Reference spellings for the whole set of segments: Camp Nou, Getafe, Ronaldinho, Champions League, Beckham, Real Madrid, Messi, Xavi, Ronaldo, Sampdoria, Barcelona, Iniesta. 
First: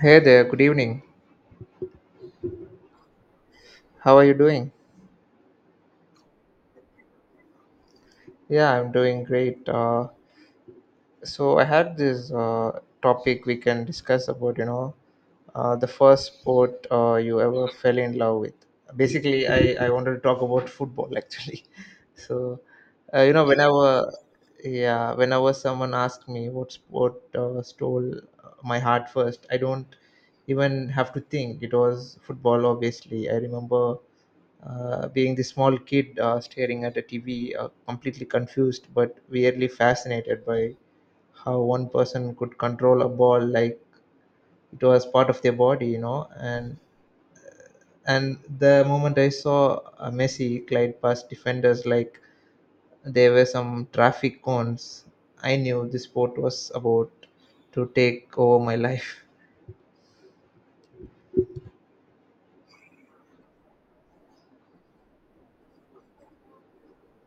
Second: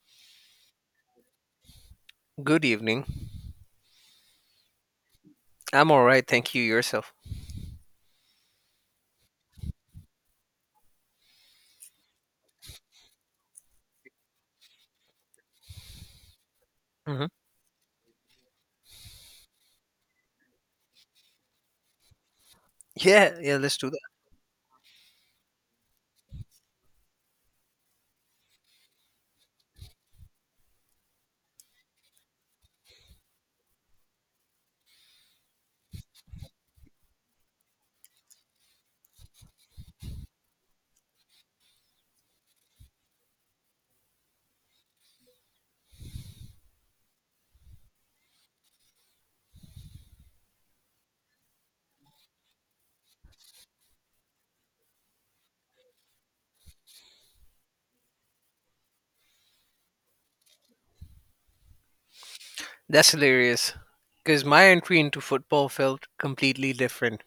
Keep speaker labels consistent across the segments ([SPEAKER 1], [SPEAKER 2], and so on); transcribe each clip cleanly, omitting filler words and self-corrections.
[SPEAKER 1] Hey there, good evening.
[SPEAKER 2] Good evening.
[SPEAKER 1] How are you doing?
[SPEAKER 2] I'm all right. Thank you. Yourself?
[SPEAKER 1] Yeah, I'm doing great. So I had this topic we can discuss about the first sport
[SPEAKER 2] hmm
[SPEAKER 1] you ever fell in love with. Basically I wanted to talk about football actually. so you
[SPEAKER 2] Yeah,
[SPEAKER 1] know
[SPEAKER 2] yeah, let's
[SPEAKER 1] whenever
[SPEAKER 2] do that.
[SPEAKER 1] yeah, whenever someone asks me what sport stole my heart first, I don't even have to think. It was football obviously. I remember being the small kid staring at a TV, completely confused but weirdly fascinated by how one person could control a ball like it was part of their body, you know. And the moment I saw Messi glide past defenders like there were some traffic cones, I knew this sport was about to take over my life.
[SPEAKER 2] That's hilarious. Because my entry into football felt completely different.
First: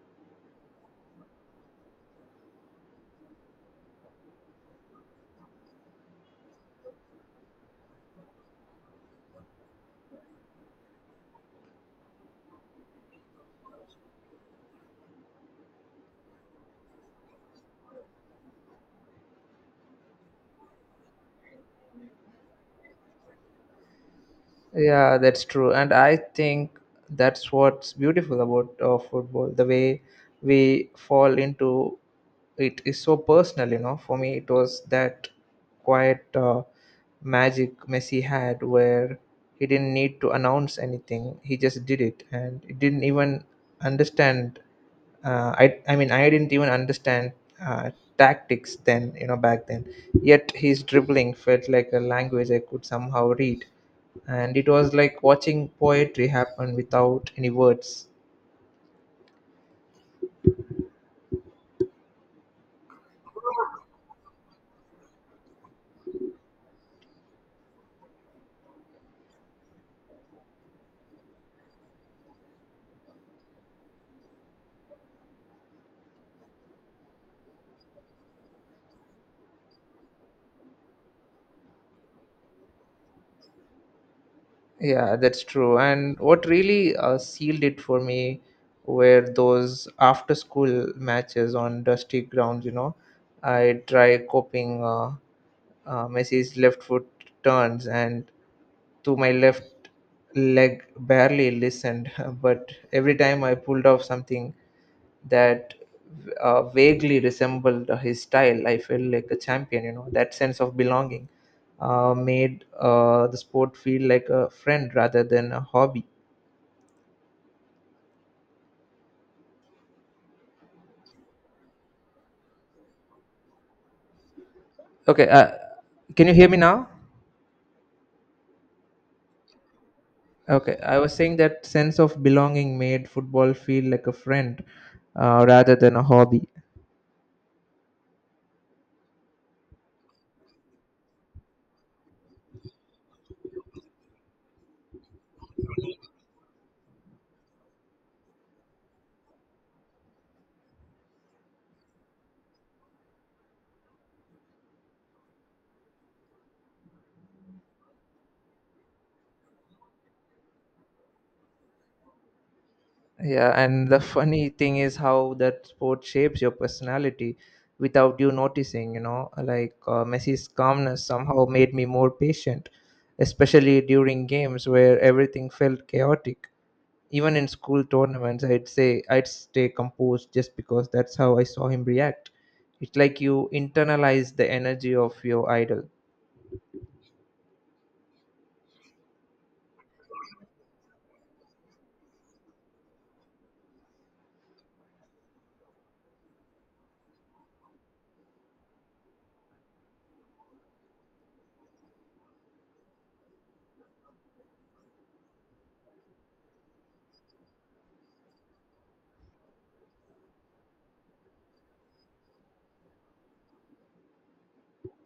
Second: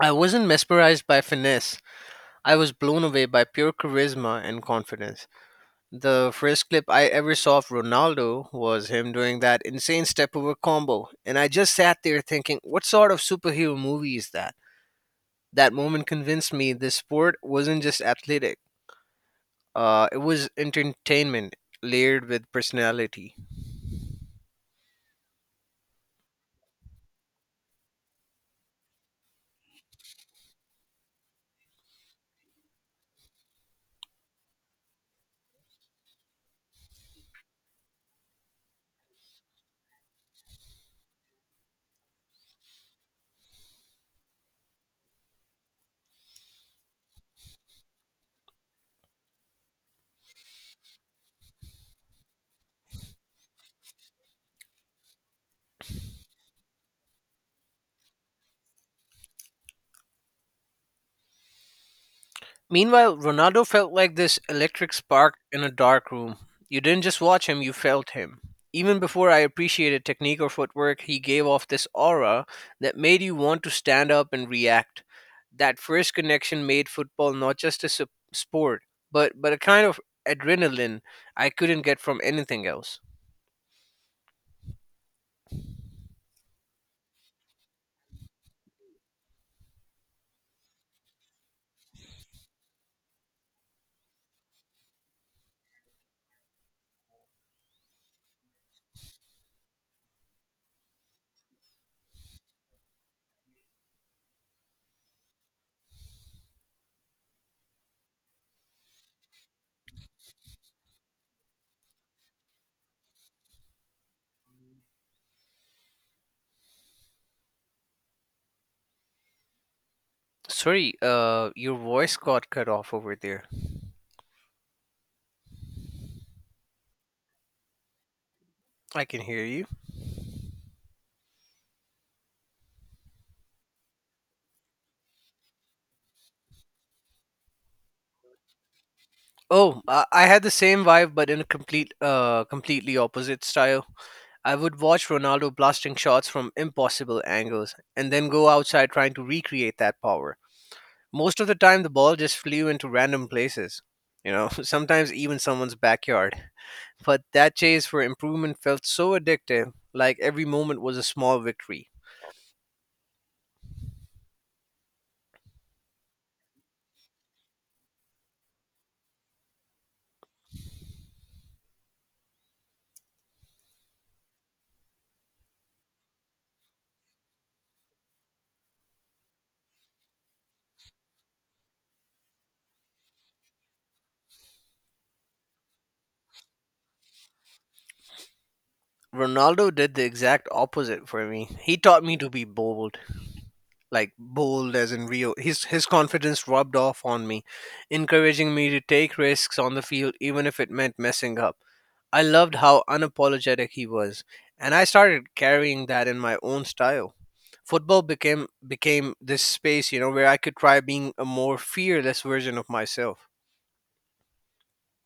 [SPEAKER 2] I wasn't mesmerized by finesse, I was blown away by pure charisma and confidence. The first clip I ever saw of Ronaldo was him doing that insane step over combo, and I just sat there thinking, what sort of superhero movie is that? That moment convinced me this sport wasn't just athletic, it was entertainment layered with personality.
[SPEAKER 1] Yeah, that's true. And I think that's what's beautiful about football. The way we fall into it is so personal, you know. For me, it was that quiet magic Messi had where he didn't need to announce anything, he just did it. And he didn't even understand I didn't even understand uh, tactics then, you know, back then, yet his dribbling felt like a language I could somehow read, and it was like watching poetry happen without any words.
[SPEAKER 2] Meanwhile, Ronaldo felt like this electric spark in a dark room. You didn't just watch him, you felt him. Even before I appreciated technique or footwork, he gave off this aura that made you want to stand up and react. That first connection made football not just a sport, but a kind of adrenaline I couldn't get from anything else.
[SPEAKER 1] Yeah, that's true. And what really sealed it for me were those after school matches on dusty grounds, you know. I try copying messi's left foot turns, and to my left leg barely listened, but every time I pulled off something that vaguely resembled his style, I felt like a champion, you know, that sense of belonging. Made the sport feel like a friend rather than a hobby.
[SPEAKER 2] Sorry, your voice got cut off over there.
[SPEAKER 1] Okay, can you hear me now?
[SPEAKER 2] I can hear you.
[SPEAKER 1] Okay, I was saying that sense of belonging made football feel like a friend rather than a hobby.
[SPEAKER 2] Oh, I had the same vibe, but in a completely opposite style. I would watch Ronaldo blasting shots from impossible angles and then go outside trying to recreate that power. Most of the time, the ball just flew into random places, you know, sometimes even someone's backyard. But that chase for improvement felt so addictive, like every moment was a small victory.
[SPEAKER 1] Yeah, and the funny thing is how that sport shapes your personality without you noticing, you know, like Messi's calmness somehow made me more patient, especially during games where everything felt chaotic. Even in school tournaments, I'd say I'd stay composed just because that's how I saw him react. It's like you internalize the energy of your idol.
[SPEAKER 2] Ronaldo did the exact opposite for me. He taught me to be bold, like bold as in Rio. His confidence rubbed off on me, encouraging me to take risks on the field even if it meant messing up. I loved how unapologetic he was, and I started carrying that in my own style. Football became this space, you know, where I could try being a more fearless version of myself.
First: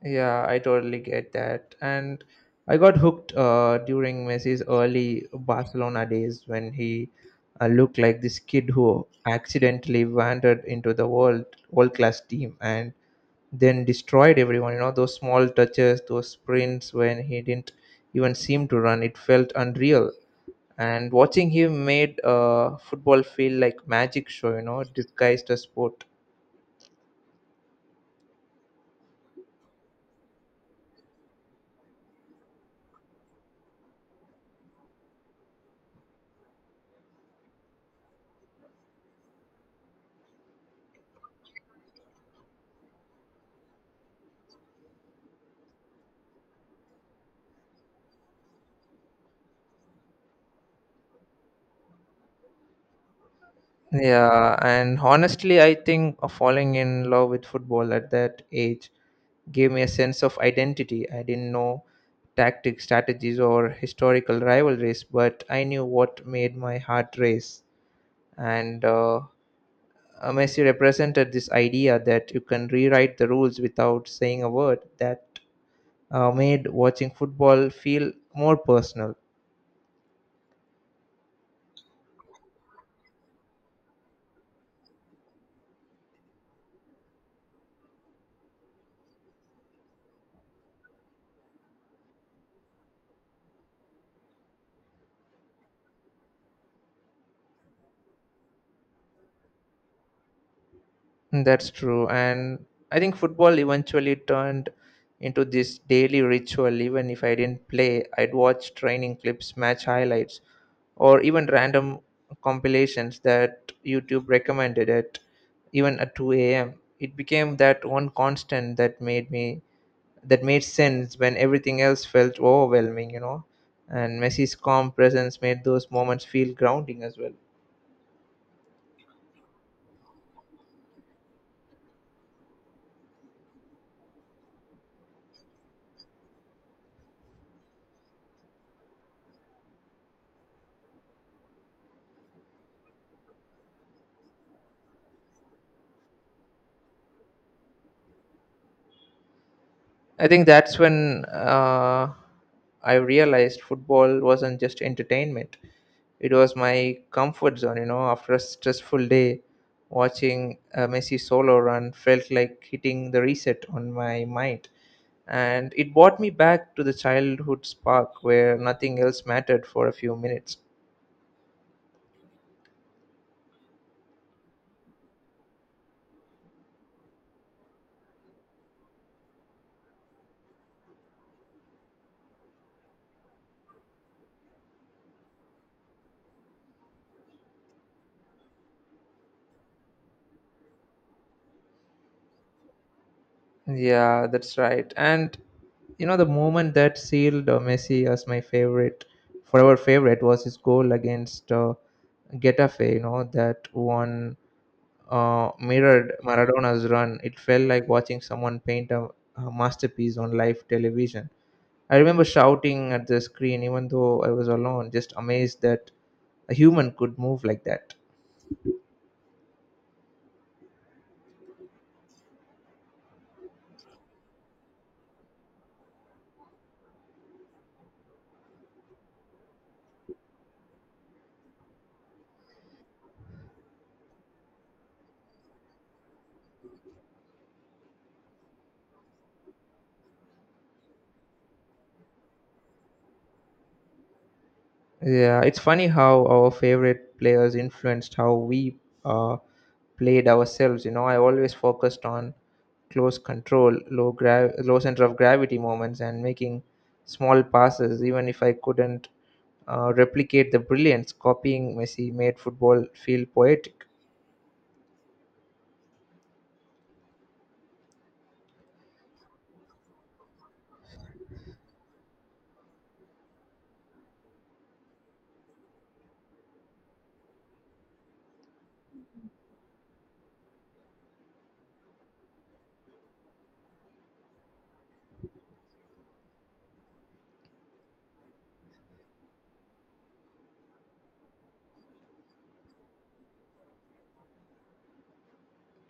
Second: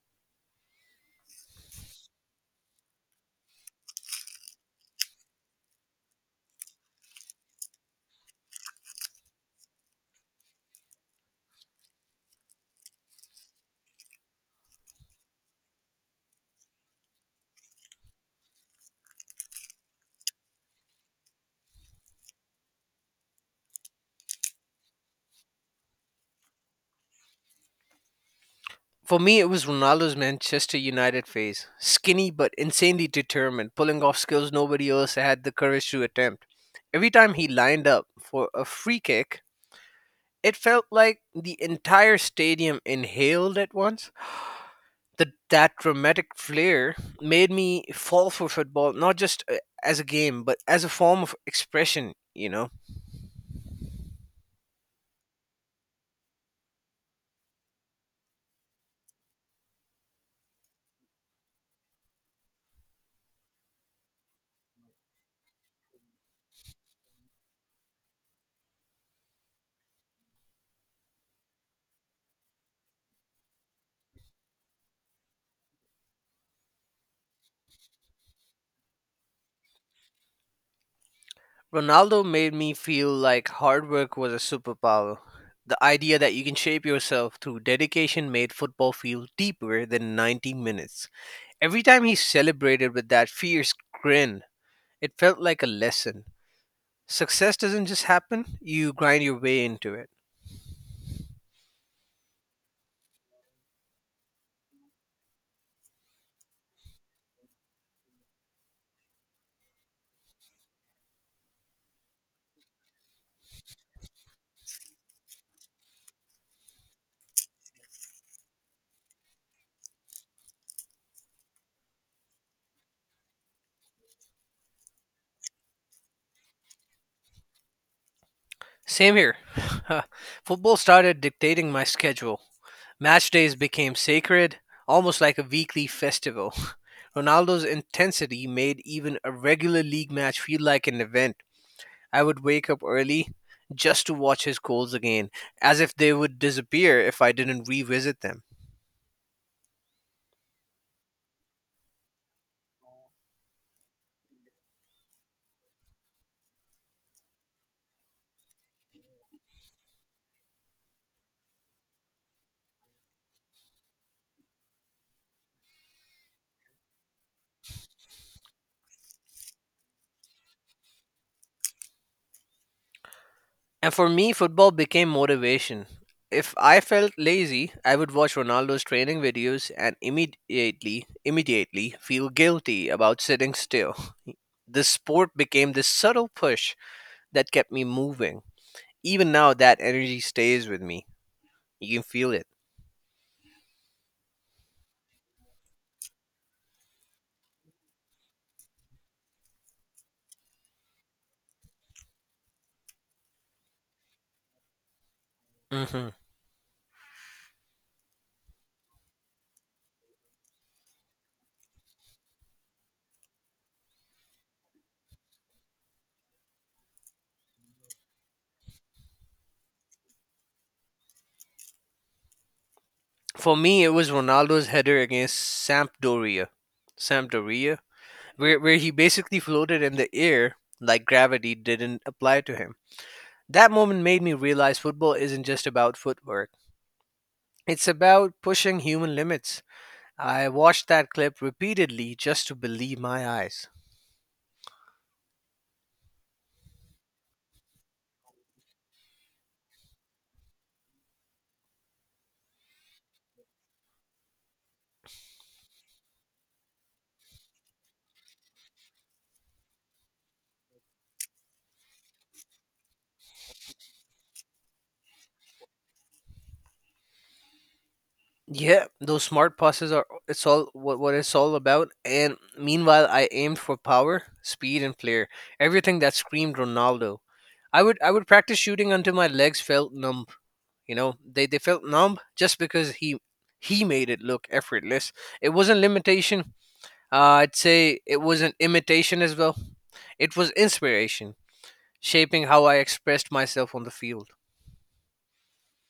[SPEAKER 1] Yeah, I totally get that. And I got hooked during Messi's early Barcelona days when he looked like this kid who accidentally wandered into the world class team and then destroyed everyone. You know, those small touches, those sprints when he didn't even seem to run, it felt unreal. And watching him made football feel like magic show, you know, disguised as sport.
[SPEAKER 2] For me, it was Ronaldo's Manchester United phase. Skinny but insanely determined, pulling off skills nobody else had the courage to attempt. Every time he lined up for a free kick, it felt like the entire stadium inhaled at once. That dramatic flair made me fall for football, not just as a game, but as a form of expression, you know?
[SPEAKER 1] Yeah, and honestly, I think falling in love with football at that age gave me a sense of identity. I didn't know tactics, strategies, or historical rivalries, but I knew what made my heart race. And Messi represented this idea that you can rewrite the rules without saying a word, that made watching football feel more personal.
[SPEAKER 2] Ronaldo made me feel like hard work was a superpower. The idea that you can shape yourself through dedication made football feel deeper than 90 minutes. Every time he celebrated with that fierce grin, it felt like a lesson. Success doesn't just happen, you grind your way into it.
[SPEAKER 1] That's true. And I think football eventually turned into this daily ritual. Even if I didn't play, I'd watch training clips, match highlights, or even random compilations that YouTube recommended at 2 a.m. It became that one constant that made me, that made sense when everything else felt overwhelming, you know. And Messi's calm presence made those moments feel grounding as well.
[SPEAKER 2] Same here. Football started dictating my schedule. Match days became sacred, almost like a weekly festival. Ronaldo's intensity made even a regular league match feel like an event. I would wake up early just to watch his goals again, as if they would disappear if I didn't revisit them.
[SPEAKER 1] I think that's when I realized football wasn't just entertainment. It was my comfort zone, you know. After a stressful day, watching a Messi solo run felt like hitting the reset on my mind. And it brought me back to the childhood spark where nothing else mattered for a few minutes.
[SPEAKER 2] And for me, football became motivation. If I felt lazy, I would watch Ronaldo's training videos and immediately feel guilty about sitting still. The sport became this subtle push that kept me moving. Even now, that energy stays with me. You can feel it.
[SPEAKER 1] Yeah, that's right. And you know, the moment that sealed Messi as my favorite, forever favorite, was his goal against Getafe. You know, that one
[SPEAKER 2] hmm
[SPEAKER 1] mirrored Maradona's run. It felt like watching someone paint a masterpiece on live television. I remember shouting at the screen, even though I was alone, just amazed that a human could move like that.
[SPEAKER 2] For me, it was Ronaldo's header against Sampdoria. Sampdoria? Where he basically floated in the air like gravity didn't apply to him. That moment made me realize football isn't just about footwork, it's about pushing human limits. I watched that clip repeatedly just to believe my eyes.
[SPEAKER 1] Yeah, it's funny how our favorite players influenced how we uh, played ourselves. You know, I always focused on close control, low center of gravity moments, and making small passes, even if I couldn't replicate the brilliance. Copying Messi made football feel poetic.
[SPEAKER 2] Yeah, those smart passes are it's all what it's all about. And meanwhile, I aimed for power, speed, and flair. Everything that screamed Ronaldo. I would practice shooting until my legs felt numb. You know, they felt numb just because he made it look effortless. It wasn't limitation. I'd say it wasn't imitation as well. It was inspiration, shaping how I expressed myself on the field.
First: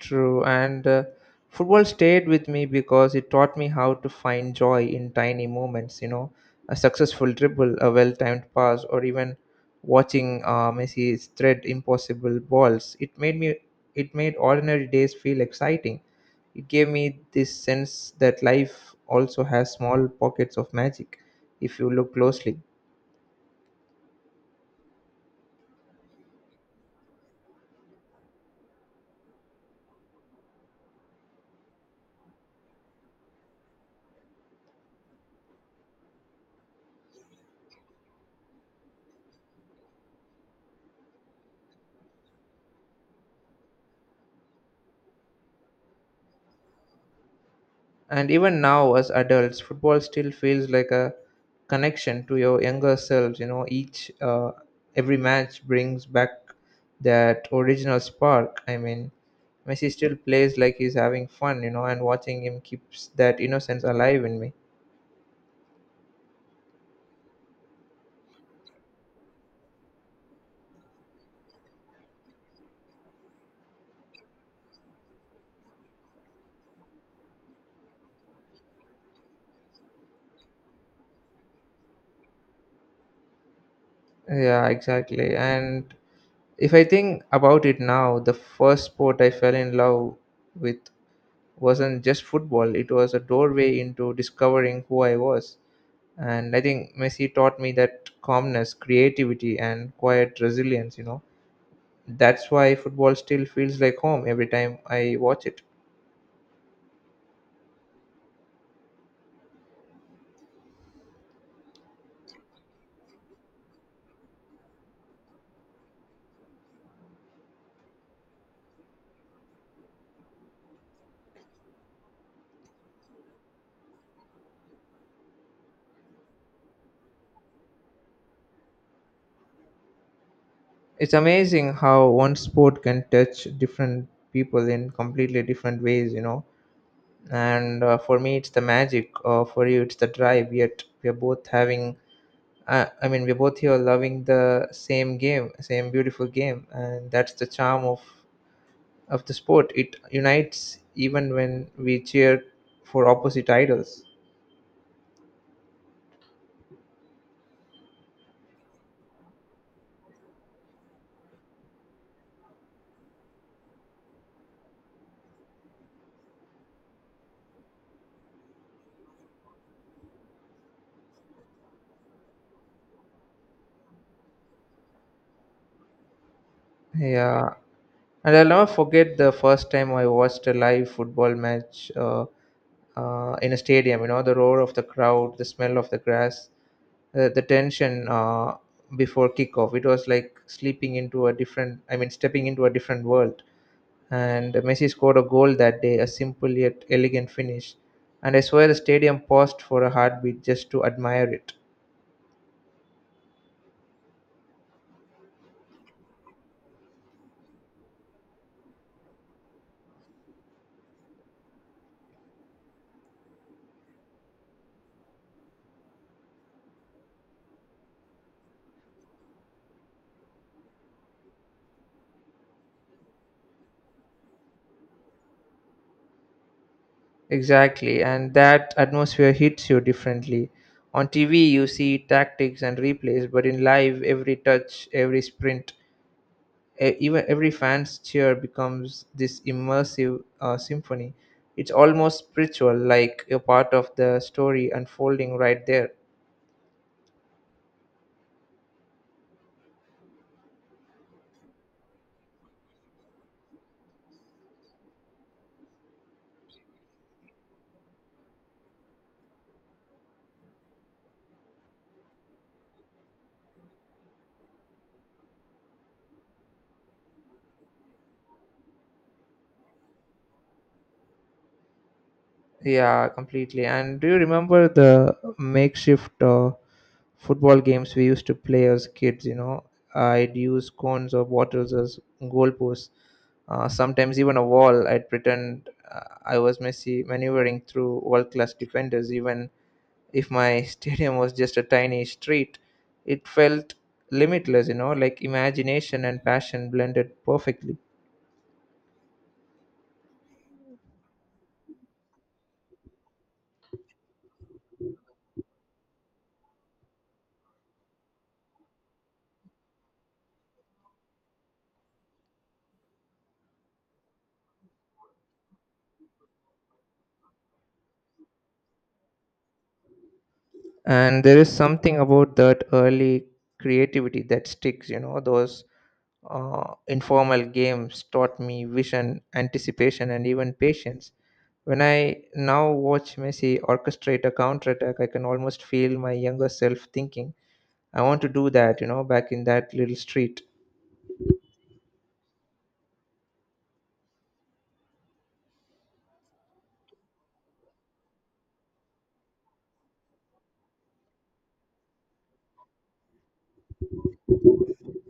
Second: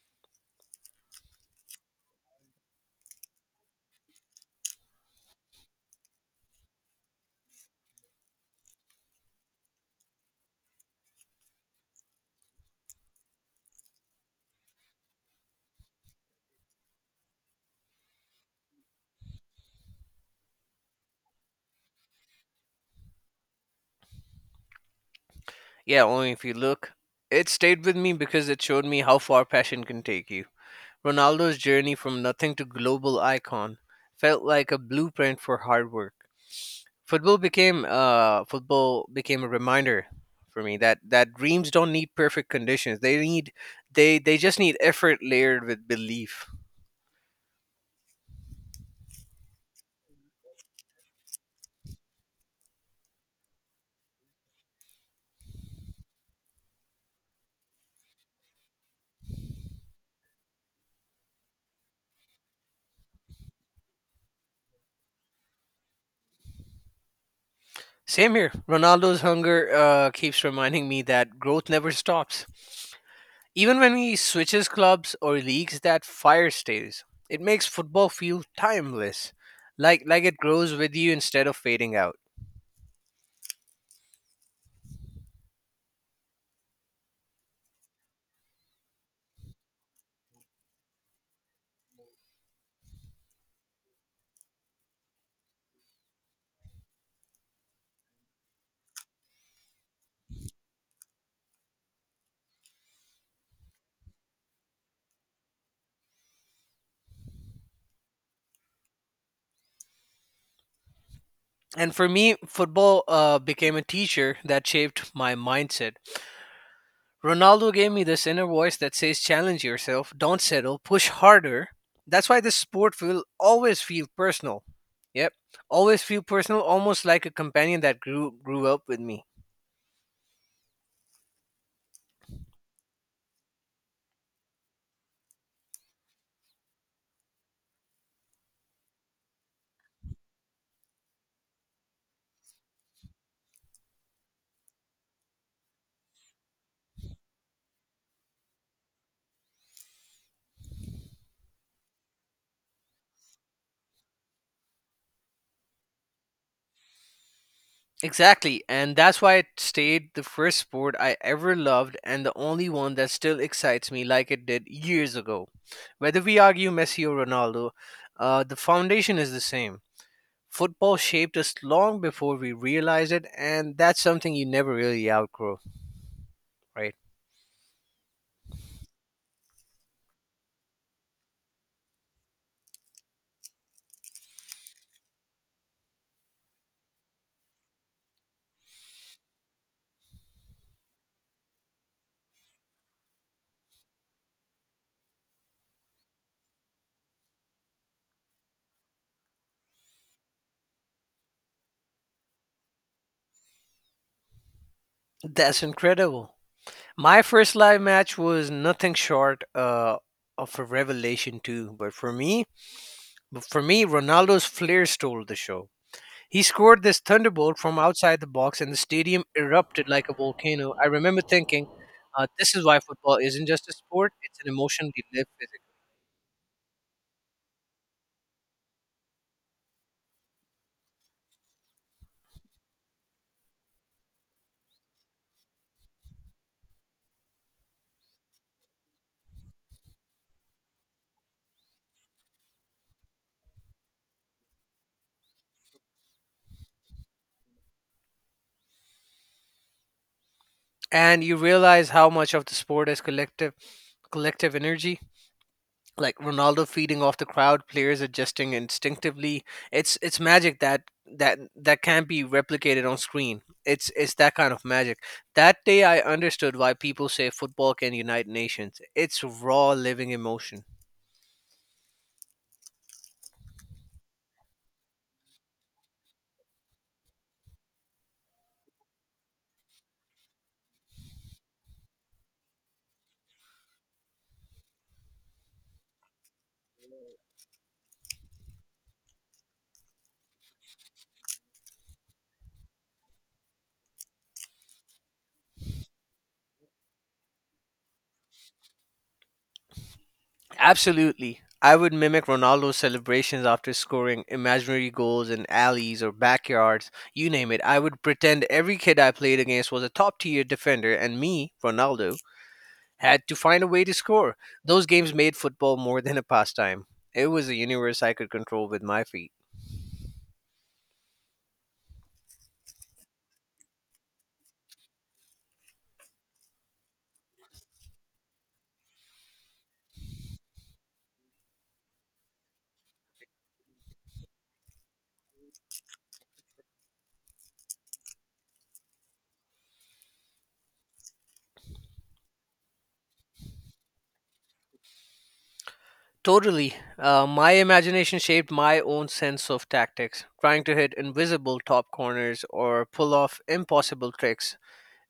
[SPEAKER 1] True, and football stayed with me because it taught me how to find joy in tiny moments. You know, a successful dribble, a well-timed pass, or even watching Messi thread impossible balls. It made ordinary days feel exciting. It gave me this sense that life also has small pockets of magic, if you look closely.
[SPEAKER 2] Yeah, only if you look. It stayed with me because it showed me how far passion can take you. Ronaldo's journey from nothing to global icon felt like a blueprint for hard work. Football became a reminder for me that dreams don't need perfect conditions. They need they just need effort layered with belief.
[SPEAKER 1] And even now, as adults, football still feels like a connection to your younger selves. You know, each every match brings back that original spark. I mean, Messi still plays like he's having fun. You know, and watching him keeps that innocence alive in me.
[SPEAKER 2] Same here. Ronaldo's hunger keeps reminding me that growth never stops. Even when he switches clubs or leagues, that fire stays. It makes football feel timeless, like it grows with you instead of fading out.
[SPEAKER 1] Yeah, exactly. And if I think about it now, the first sport I fell in love with wasn't just football, it was a doorway into discovering who I was. And I think messi taught me that calmness, creativity, and quiet resilience, you know. That's why football still feels like home every time I watch it.
[SPEAKER 2] And for me, football became a teacher that shaped my mindset. Ronaldo gave me this inner voice that says, challenge yourself, don't settle, push harder. That's why this sport will always feel personal. Yep, always feel personal, almost like a companion that grew up with me.
[SPEAKER 1] It's amazing how one sport can touch different people in completely different ways, you know. And for me it's the magic, for you it's the drive, yet we are both having we're both here loving the same game, same beautiful game, and that's the charm of the sport. It unites even when we cheer for opposite idols.
[SPEAKER 2] Exactly, and that's why it stayed the first sport I ever loved and the only one that still excites me like it did years ago. Whether we argue Messi or Ronaldo, the foundation is the same. Football shaped us long before we realized it, and that's something you never really outgrow, right?
[SPEAKER 1] Yeah, and I'll never forget the first time I watched a live football match in a stadium. You know, the roar of the crowd, the smell of the grass, the tension before kickoff. It was like sleeping into a different, I mean, stepping into a different world. And Messi scored a goal that day, a simple yet elegant finish. And I swear the stadium paused for a heartbeat just to admire it.
[SPEAKER 2] That's incredible. My first live match was nothing short of a revelation too, but for me, Ronaldo's flair stole the show. He scored this thunderbolt from outside the box, and the stadium erupted like a volcano. I remember thinking, "This is why football isn't just a sport; it's an emotion we live with."
[SPEAKER 1] Exactly, and that atmosphere hits you differently. On TV, you see tactics and replays, but in live, every touch, every sprint, even every fan's cheer becomes this immersive symphony. It's almost spiritual, like a part of the story unfolding right there.
[SPEAKER 2] And you realize how much of the sport is collective energy like Ronaldo feeding off the crowd, players adjusting instinctively. It's magic that can't be replicated on screen. It's that kind of magic. That day I understood why people say football can unite nations. It's raw living emotion.
[SPEAKER 1] Yeah, completely. And do you remember the makeshift football games we used to play as kids? You know, I'd use cones or bottles as goalposts, sometimes even a wall. I'd pretend I was Messi maneuvering through world class defenders, even if my stadium was just a tiny street. It felt limitless, you know, like imagination and passion blended perfectly.
[SPEAKER 2] Absolutely. I would mimic Ronaldo's celebrations after scoring imaginary goals in alleys or backyards, you name it. I would pretend every kid I played against was a top tier defender and me, Ronaldo, had to find a way to score. Those games made football more than a pastime. It was a universe I could control with my feet.
[SPEAKER 1] And there is something about that early creativity that sticks, you know, those informal games taught me vision, anticipation, and even patience. When I now watch Messi orchestrate a counterattack, I can almost feel my younger self thinking, I want to do that, you know, back in that little street.
[SPEAKER 2] Totally. My imagination shaped my own sense of tactics, trying to hit invisible top corners or pull off impossible tricks.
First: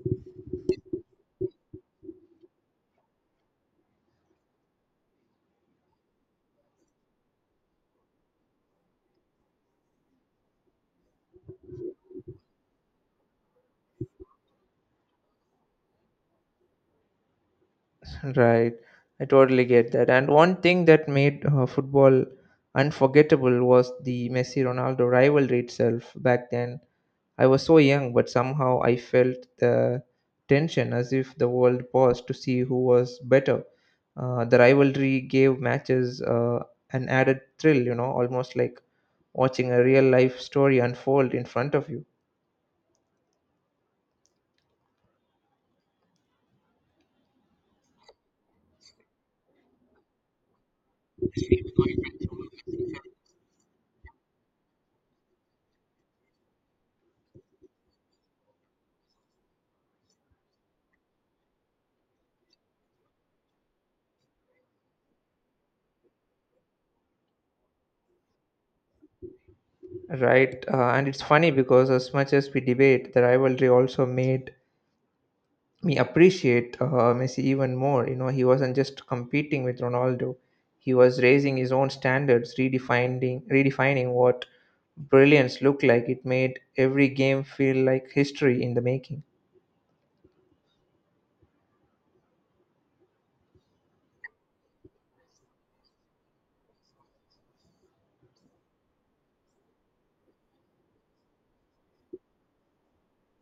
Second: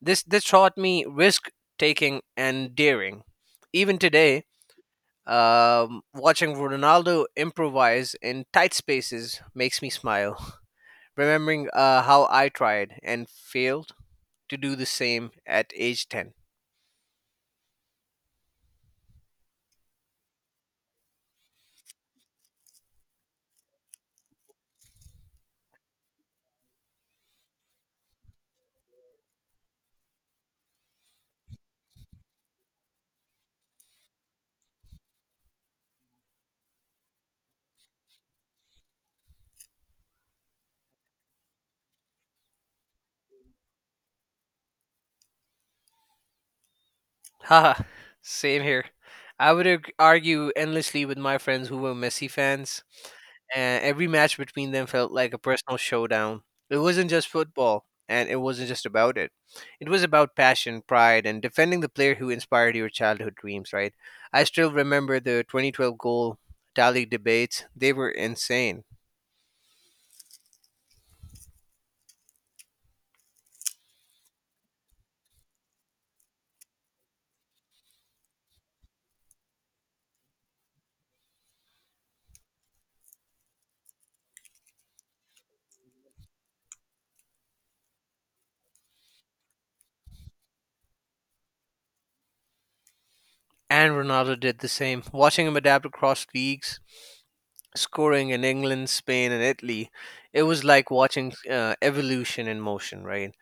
[SPEAKER 2] This taught me risk taking and daring. Even today, watching Ronaldo improvise in tight spaces makes me smile. Remembering how I tried and failed to do the same at age 10.
[SPEAKER 1] Right. I totally get that. And one thing that made football unforgettable was the Messi Ronaldo rivalry itself back then. I was so young, but somehow I felt the tension as if the world paused to see who was better. The rivalry gave matches an added thrill, you know, almost like watching a real life story unfold in front of you.
[SPEAKER 2] Haha, same here. I would argue endlessly with my friends who were Messi fans, and every match between them felt like a personal showdown. It wasn't just football, and it wasn't just about it. It was about passion, pride, and defending the player who inspired your childhood dreams, right? I still remember the 2012 goal tally debates, they were insane.
[SPEAKER 1] Right, and it's funny because as much as we debate, the rivalry also made me appreciate Messi even more. You know, he wasn't just competing with Ronaldo; he was raising his own standards, redefining what brilliance looked like. It made every game feel like history in the making.
[SPEAKER 2] And Ronaldo did the same. Watching him adapt across leagues, scoring in England, Spain, and Italy, it was like watching evolution in motion, right?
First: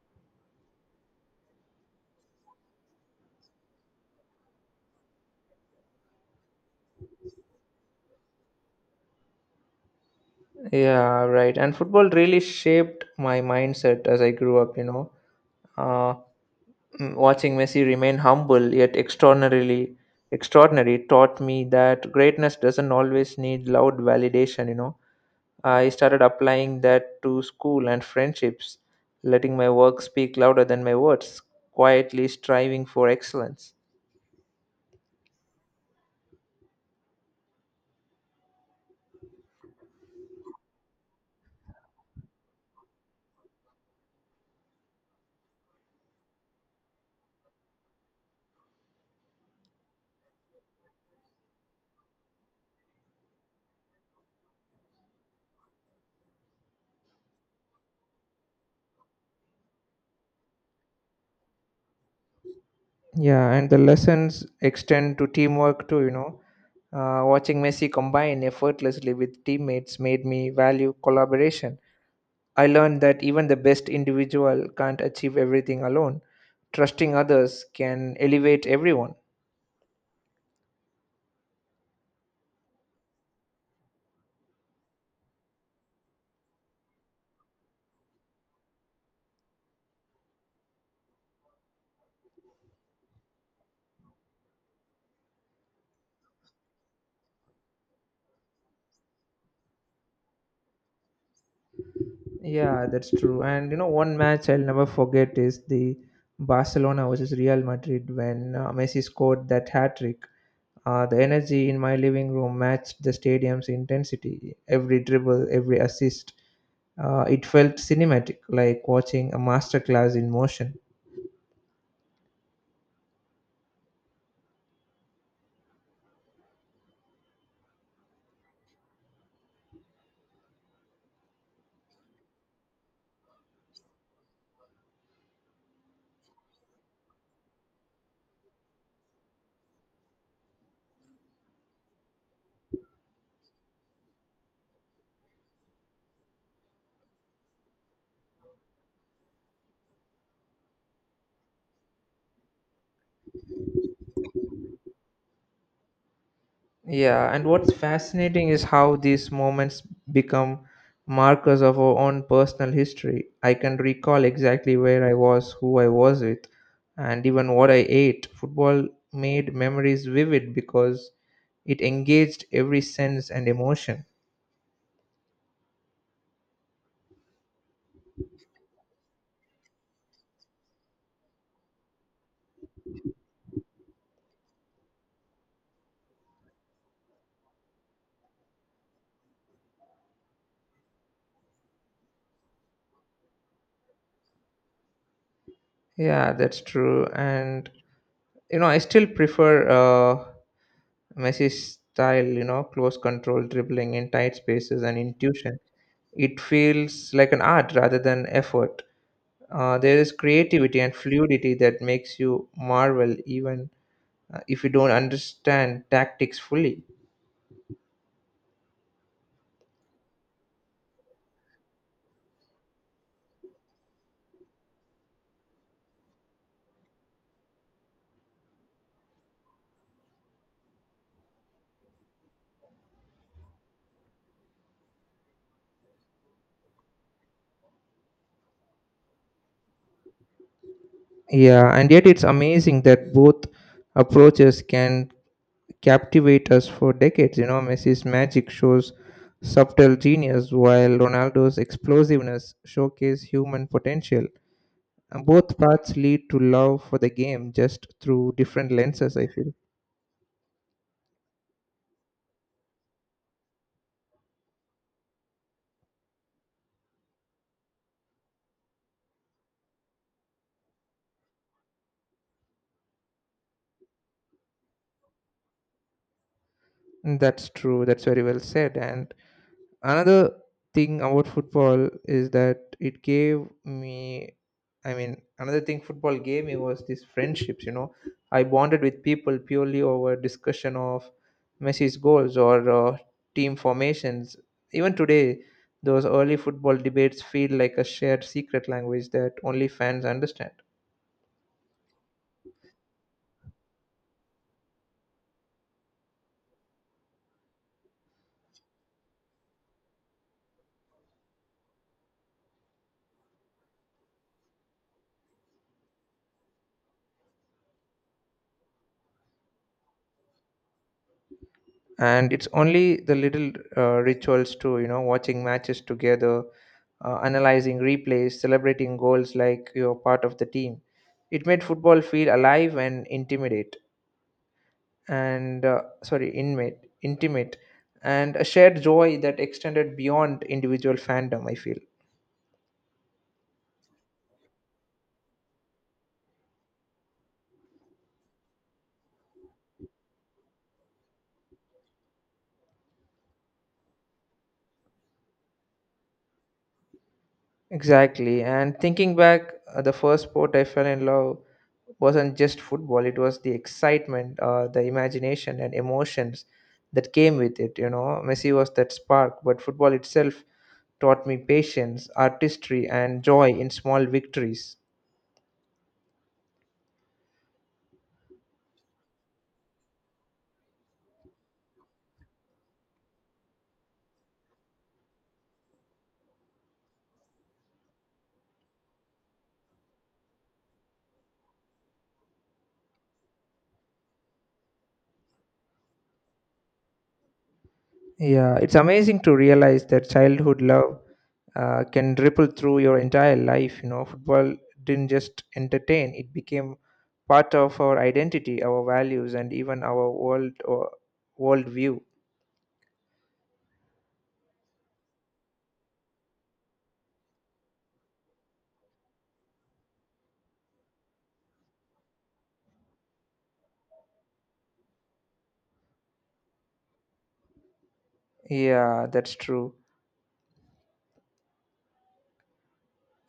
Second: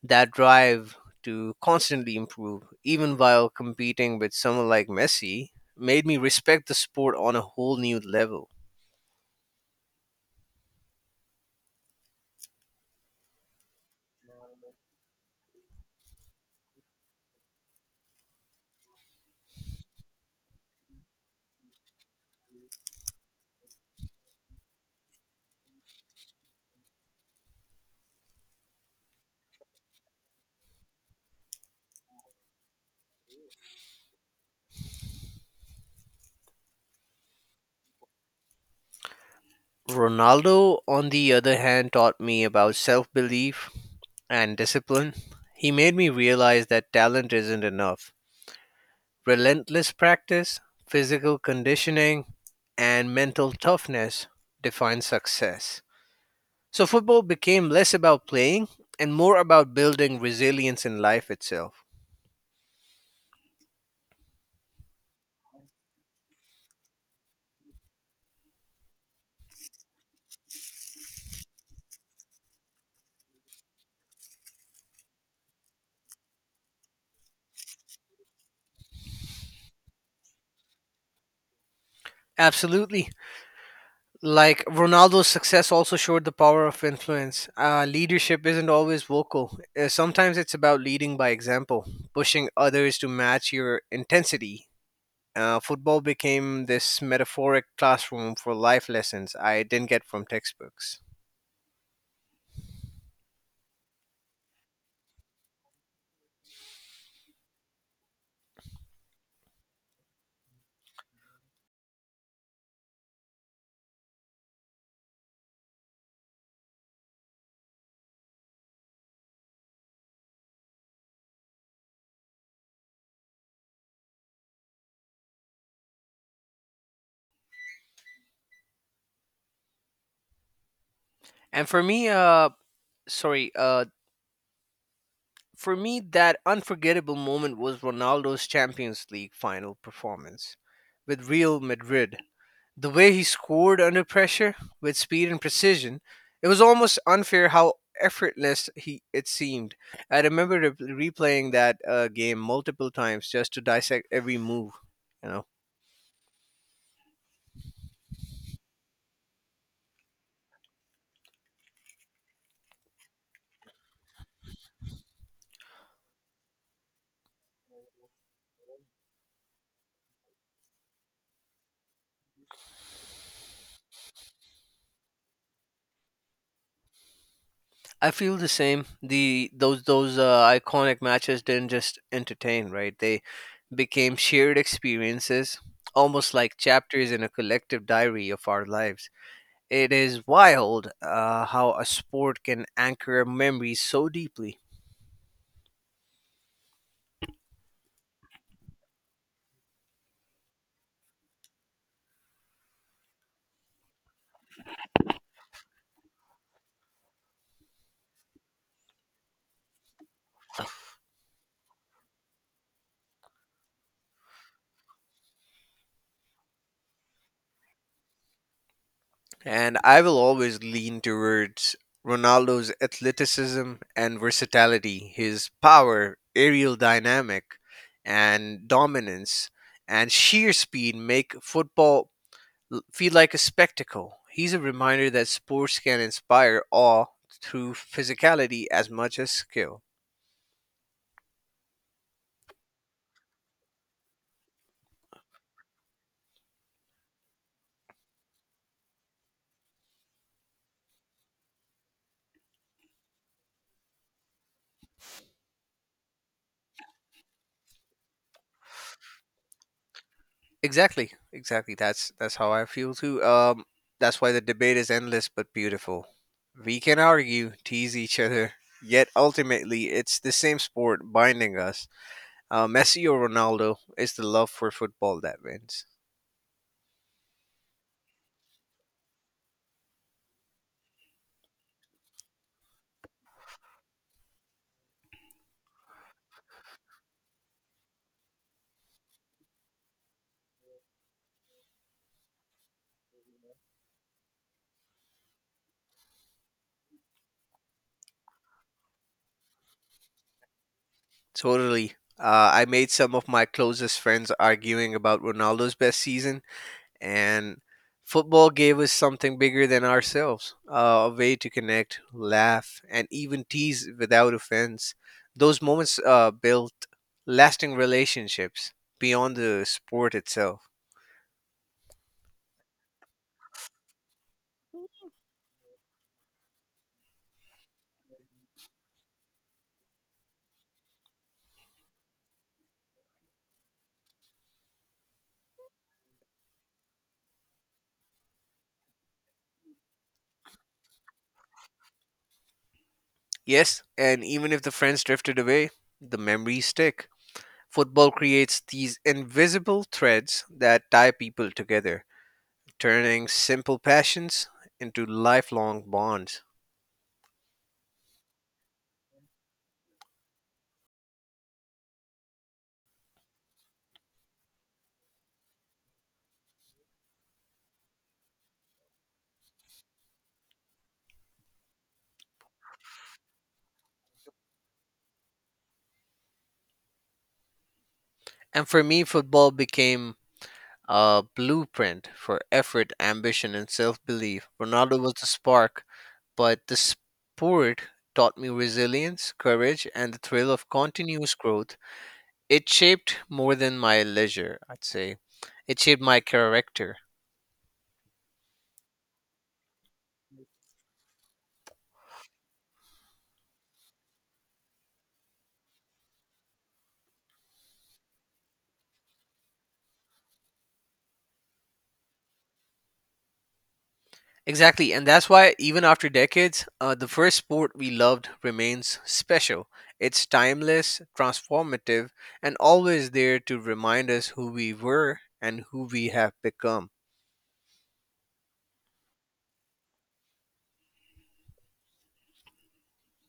[SPEAKER 2] That drive to constantly improve, even while competing with someone like Messi, made me respect the sport on a whole new level.
[SPEAKER 1] Yeah, right. And football really shaped my mindset as I grew up. You know, uh, watching Messi remain humble yet extraordinarily extraordinary taught me that greatness doesn't always need loud validation. You know, I started applying that to school and friendships, letting my work speak louder than my words, quietly striving for excellence.
[SPEAKER 2] Ronaldo, on the other hand, taught me about self belief and discipline. He made me realize that talent isn't enough. Relentless practice, physical conditioning, and mental toughness define success. So football became less about playing and more about building resilience in life itself.
[SPEAKER 1] Yeah, and the lessons extend to teamwork too, you know. Watching Messi combine effortlessly with teammates made me value collaboration. I learned that even the best individual can't achieve everything alone. Trusting others can elevate everyone.
[SPEAKER 2] Absolutely. Like Ronaldo's success also showed the power of influence. Leadership isn't always vocal. Sometimes it's about leading by example, pushing others to match your intensity. Football became this metaphoric classroom for life lessons I didn't get from textbooks.
[SPEAKER 1] Yeah, that's true. And you know, one match I'll never forget is the Barcelona versus Real Madrid when Messi scored that hat trick. The energy in my living room matched the stadium's intensity. Every dribble, every assist, it felt cinematic, like watching a masterclass in motion.
[SPEAKER 2] And for me, sorry, For me, that unforgettable moment was Ronaldo's Champions League final performance with Real Madrid. The way he scored under pressure with speed and precision, it was almost unfair how effortless he it seemed. I remember replaying that game multiple times just to dissect every move. You know.
[SPEAKER 1] Yeah, and what's fascinating is how these moments become markers of our own personal history. I can recall exactly where I was, who I was with, and even what I ate. Football made memories vivid because it engaged every sense and emotion.
[SPEAKER 2] I feel the same. The those iconic matches didn't just entertain, right? They became shared experiences, almost like chapters in a collective diary of our lives. It is wild how a sport can anchor memories so deeply.
[SPEAKER 1] Yeah, that's true. And you know, I still prefer Messi's style. You know, close control, dribbling in tight spaces, and intuition. It feels like an art rather than effort. There is creativity and fluidity that makes you marvel even if you don't understand tactics fully.
[SPEAKER 2] And I will always lean towards Ronaldo's athleticism and versatility, his power, aerial dynamic, and dominance and sheer speed make football feel like a spectacle. He's a reminder that sports can inspire awe through physicality as much as skill.
[SPEAKER 1] Yeah, and yet it's amazing that both approaches can captivate us for decades. You know, Messi's magic shows subtle genius, while Ronaldo's explosiveness showcase human potential. And both paths lead to love for the game just through different lenses, I feel.
[SPEAKER 2] Exactly. That's how I feel too. That's why the debate is endless but beautiful. We can argue, tease each other, yet ultimately it's the same sport binding us. Messi or Ronaldo, it's the love for football that wins.
[SPEAKER 1] That's true. That's very well said. And another thing about football is that it gave me I mean another thing football gave me was these friendships, you know. I bonded with people purely over discussion of Messi's goals or team formations. Even today, those early football debates feel like a shared secret language that only fans understand.
[SPEAKER 2] Totally. I made some of my closest friends arguing about Ronaldo's best season, and football gave us something bigger than ourselves, a way to connect, laugh and even tease without offense. Those moments built lasting relationships beyond the sport itself.
[SPEAKER 1] And it's only the little rituals too, you know, watching matches together, analyzing replays, celebrating goals like you're part of the team. It made football feel alive and intimate, and sorry, inmate, intimate, and a shared joy that extended beyond individual fandom, I feel.
[SPEAKER 2] Yes, and even if the friends drifted away, the memories stick. Football creates these invisible threads that tie people together, turning simple passions into lifelong bonds.
[SPEAKER 1] Exactly. And thinking back, the first sport I fell in love wasn't just football; it was the excitement, the imagination, and emotions that came with it. You know, Messi was that spark, but football itself taught me patience, artistry, and joy in small victories.
[SPEAKER 2] And for me, football became a blueprint for effort, ambition, and self belief. Ronaldo was the spark, but the sport taught me resilience, courage, and the thrill of continuous growth. It shaped more than my leisure, I'd say. It shaped my character.
[SPEAKER 1] Yeah, it's amazing to realize that childhood love can ripple through your entire life. You know, football didn't just entertain, it became part of our identity, our values, and even our world or world view.
[SPEAKER 2] Exactly, and that's why even after decades, the first sport we loved remains special. It's timeless, transformative, and always there to remind us who we were and who we have become.
[SPEAKER 1] Yeah, that's true.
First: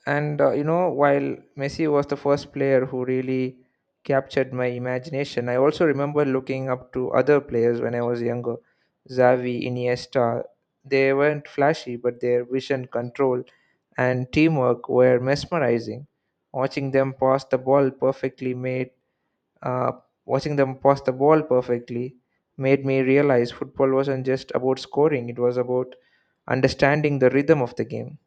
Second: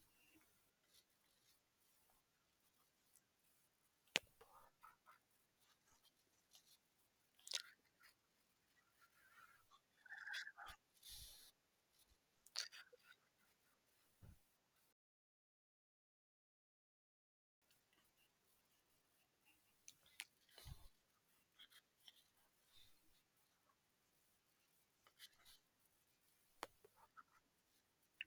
[SPEAKER 1] And you know, while Messi was the first player who really captured my imagination, I also remember looking up to other players when I was younger. Xavi, Iniesta, they weren't flashy, but their vision, control, and teamwork were mesmerizing. Watching them pass the ball perfectly made uh, Watching them pass the ball perfectly made me realize football wasn't just about scoring; it was about understanding the rhythm of the game.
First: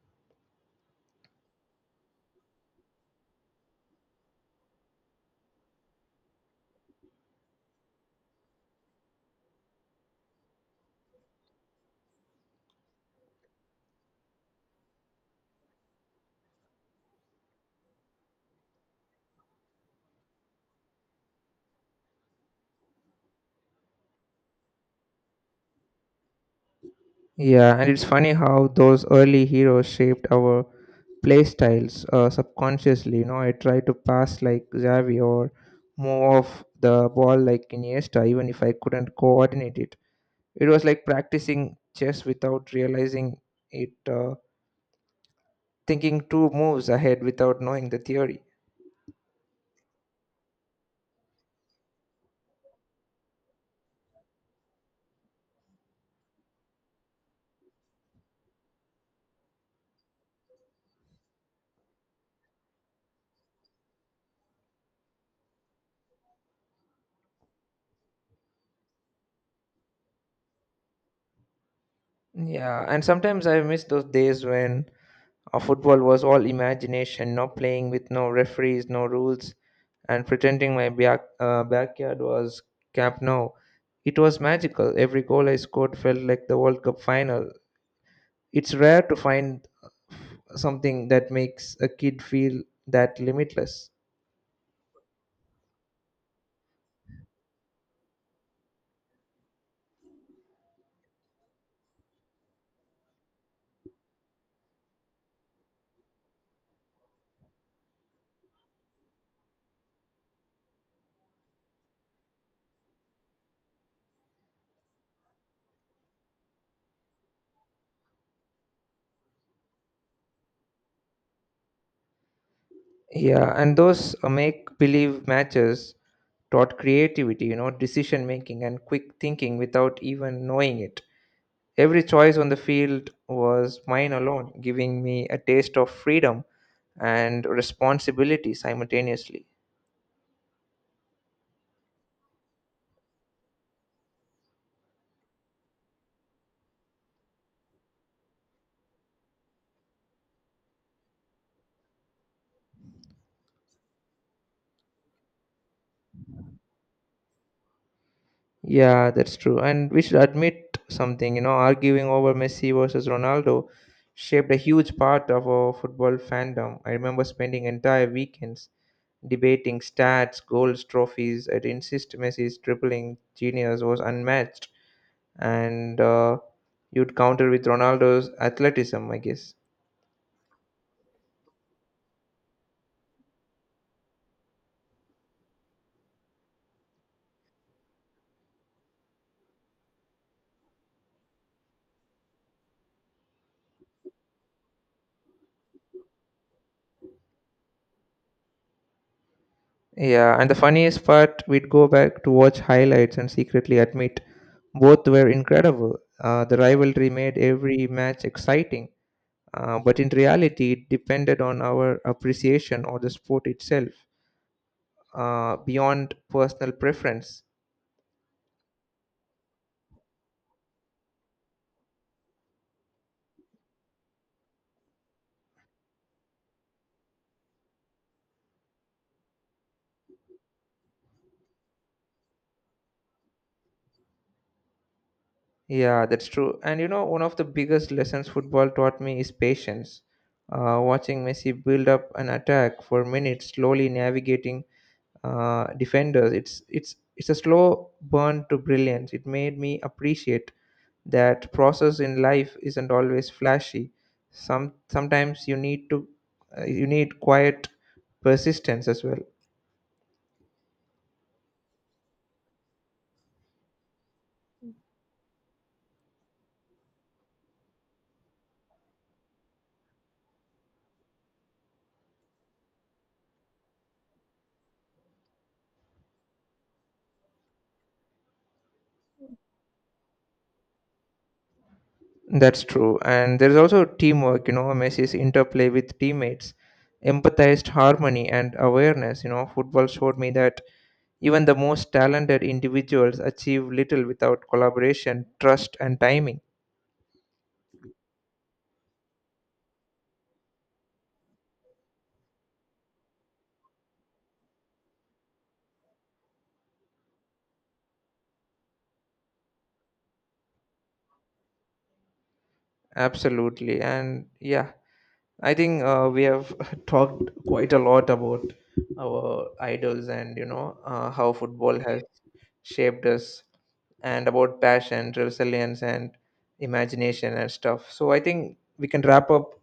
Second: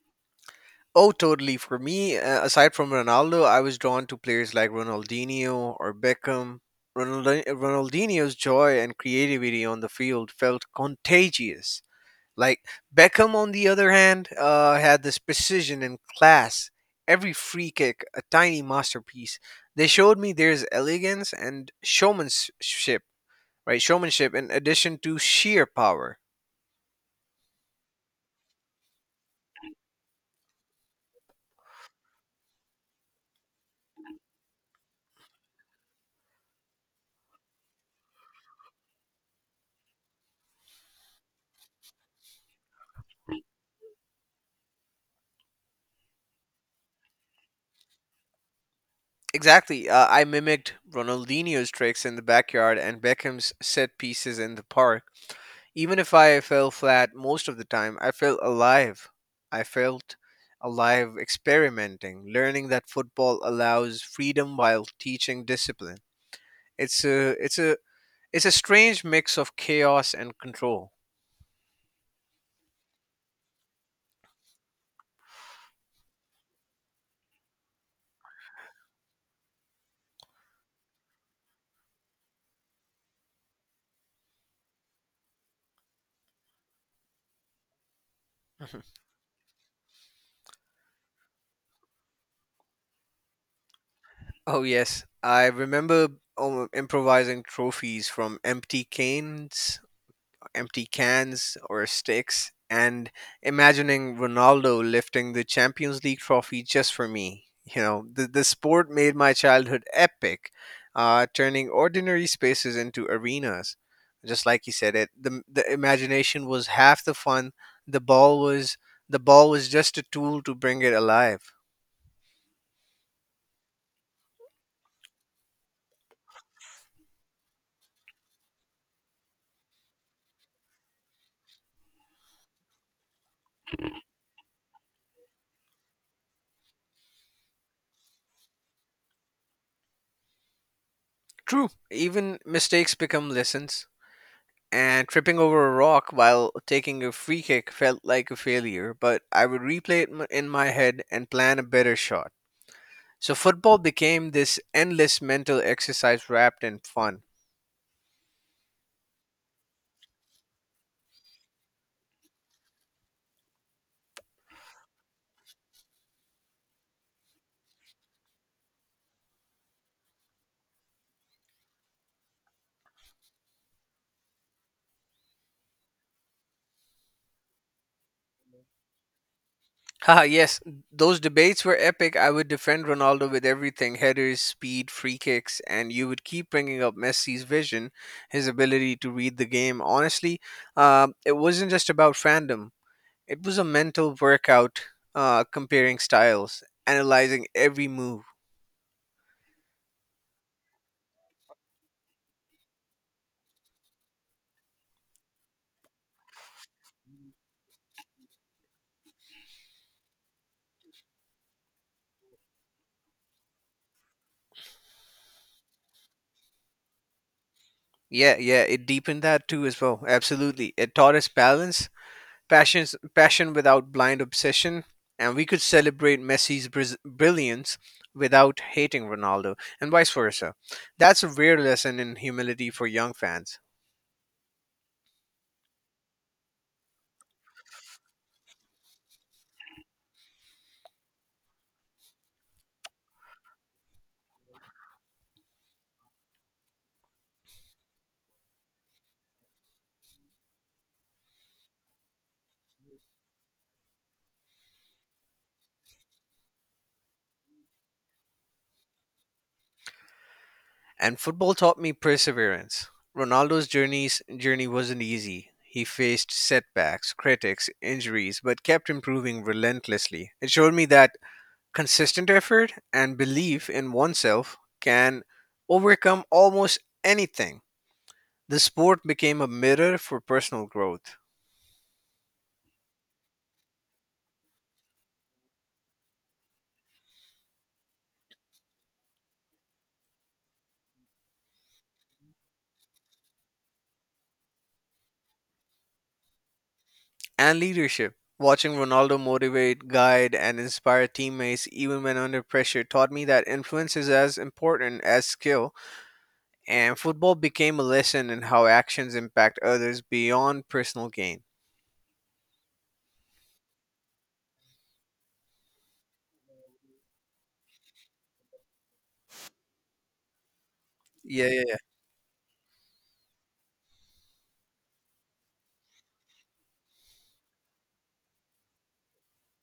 [SPEAKER 2] Oh, totally. For me, aside from Ronaldo, I was drawn to players like Ronaldinho or Beckham. Ronaldinho's joy and creativity on the field felt contagious. Like Beckham, on the other hand, had this precision and class. Every free kick, a tiny masterpiece. They showed me there's elegance and showmanship, right? Showmanship in addition to sheer power.
[SPEAKER 1] Yeah, and it's funny how those early heroes shaped our playstyles subconsciously. You know, I try to pass like Xavi or move off the ball like Iniesta, even if I couldn't coordinate it. It was like practicing chess without realizing it, thinking two moves ahead without knowing the theory.
[SPEAKER 2] Exactly. I mimicked Ronaldinho's tricks in the backyard and Beckham's set pieces in the park. Even if I fell flat most of the time, I felt alive. I felt alive experimenting, learning that football allows freedom while teaching discipline. It's a it's a it's a strange mix of chaos and control.
[SPEAKER 1] Yeah, and sometimes I miss those days when football was all imagination, no playing with no referees, no rules, and pretending my backyard was Camp Nou. It was magical. Every goal I scored felt like the World Cup final. It's rare to find something that makes a kid feel that limitless.
[SPEAKER 2] Oh yes, I remember improvising trophies from empty cans or sticks, and imagining Ronaldo lifting the Champions League trophy just for me. You know, the sport made my childhood epic, turning ordinary spaces into arenas. Just like he said it, the imagination was half the fun. The ball was the ball was just a tool to bring it alive.
[SPEAKER 1] Yeah, and those make believe matches taught creativity, you know, decision making and quick thinking without even knowing it. Every choice on the field was mine alone, giving me a taste of freedom and responsibility simultaneously.
[SPEAKER 2] True, even mistakes become lessons. And tripping over a rock while taking a free kick felt like a failure, but I would replay it in my head and plan a better shot. So football became this endless mental exercise wrapped in fun.
[SPEAKER 1] Yeah, that's true. And we should admit something, you know, arguing over Messi versus Ronaldo shaped a huge part of our football fandom. I remember spending entire weekends debating stats, goals, trophies. I'd insist Messi's dribbling genius was unmatched, and you'd counter with Ronaldo's athleticism, I guess.
[SPEAKER 2] Haha, yes, those debates were epic. I would defend Ronaldo with everything, headers, speed, free kicks, and you would keep bringing up Messi's vision, his ability to read the game. Honestly, it wasn't just about fandom, it was a mental workout, comparing styles, analyzing every move.
[SPEAKER 1] Yeah, and the funniest part, we'd go back to watch highlights and secretly admit both were incredible. The rivalry made every match exciting, but in reality, it depended on our appreciation or the sport itself, beyond personal preference.
[SPEAKER 2] Yeah, it deepened that too as well. Absolutely. It taught us balance, passion without blind obsession, and we could celebrate Messi's brilliance without hating Ronaldo and vice versa. That's a rare lesson in humility for young fans.
[SPEAKER 1] Yeah, that's true. And you know, one of the biggest lessons football taught me is patience. Watching Messi build up an attack for minutes, slowly navigating defenders. It's a slow burn to brilliance. It made me appreciate that process in life isn't always flashy. Sometimes you need to you need quiet persistence as well.
[SPEAKER 2] And football taught me perseverance. Ronaldo's journey wasn't easy. He faced setbacks, critics, injuries, but kept improving relentlessly. It showed me that consistent effort and belief in oneself can overcome almost anything. The sport became a mirror for personal growth
[SPEAKER 1] That's true, and there's also teamwork. You know, Messi's interplay with teammates, empathized harmony and awareness. You know, football showed me that even the most talented individuals achieve little without collaboration, trust, and timing.
[SPEAKER 2] and leadership. Watching Ronaldo motivate, guide, and inspire teammates even when under pressure taught me that influence is as important as skill, and football became a lesson in how actions impact others beyond personal gain.
[SPEAKER 1] Absolutely. And yeah, I think we have talked quite a lot about our idols and, you know, how
[SPEAKER 2] Yeah,
[SPEAKER 1] football
[SPEAKER 2] yeah,
[SPEAKER 1] has shaped us and about passion, resilience, and imagination and stuff. So I think we can wrap up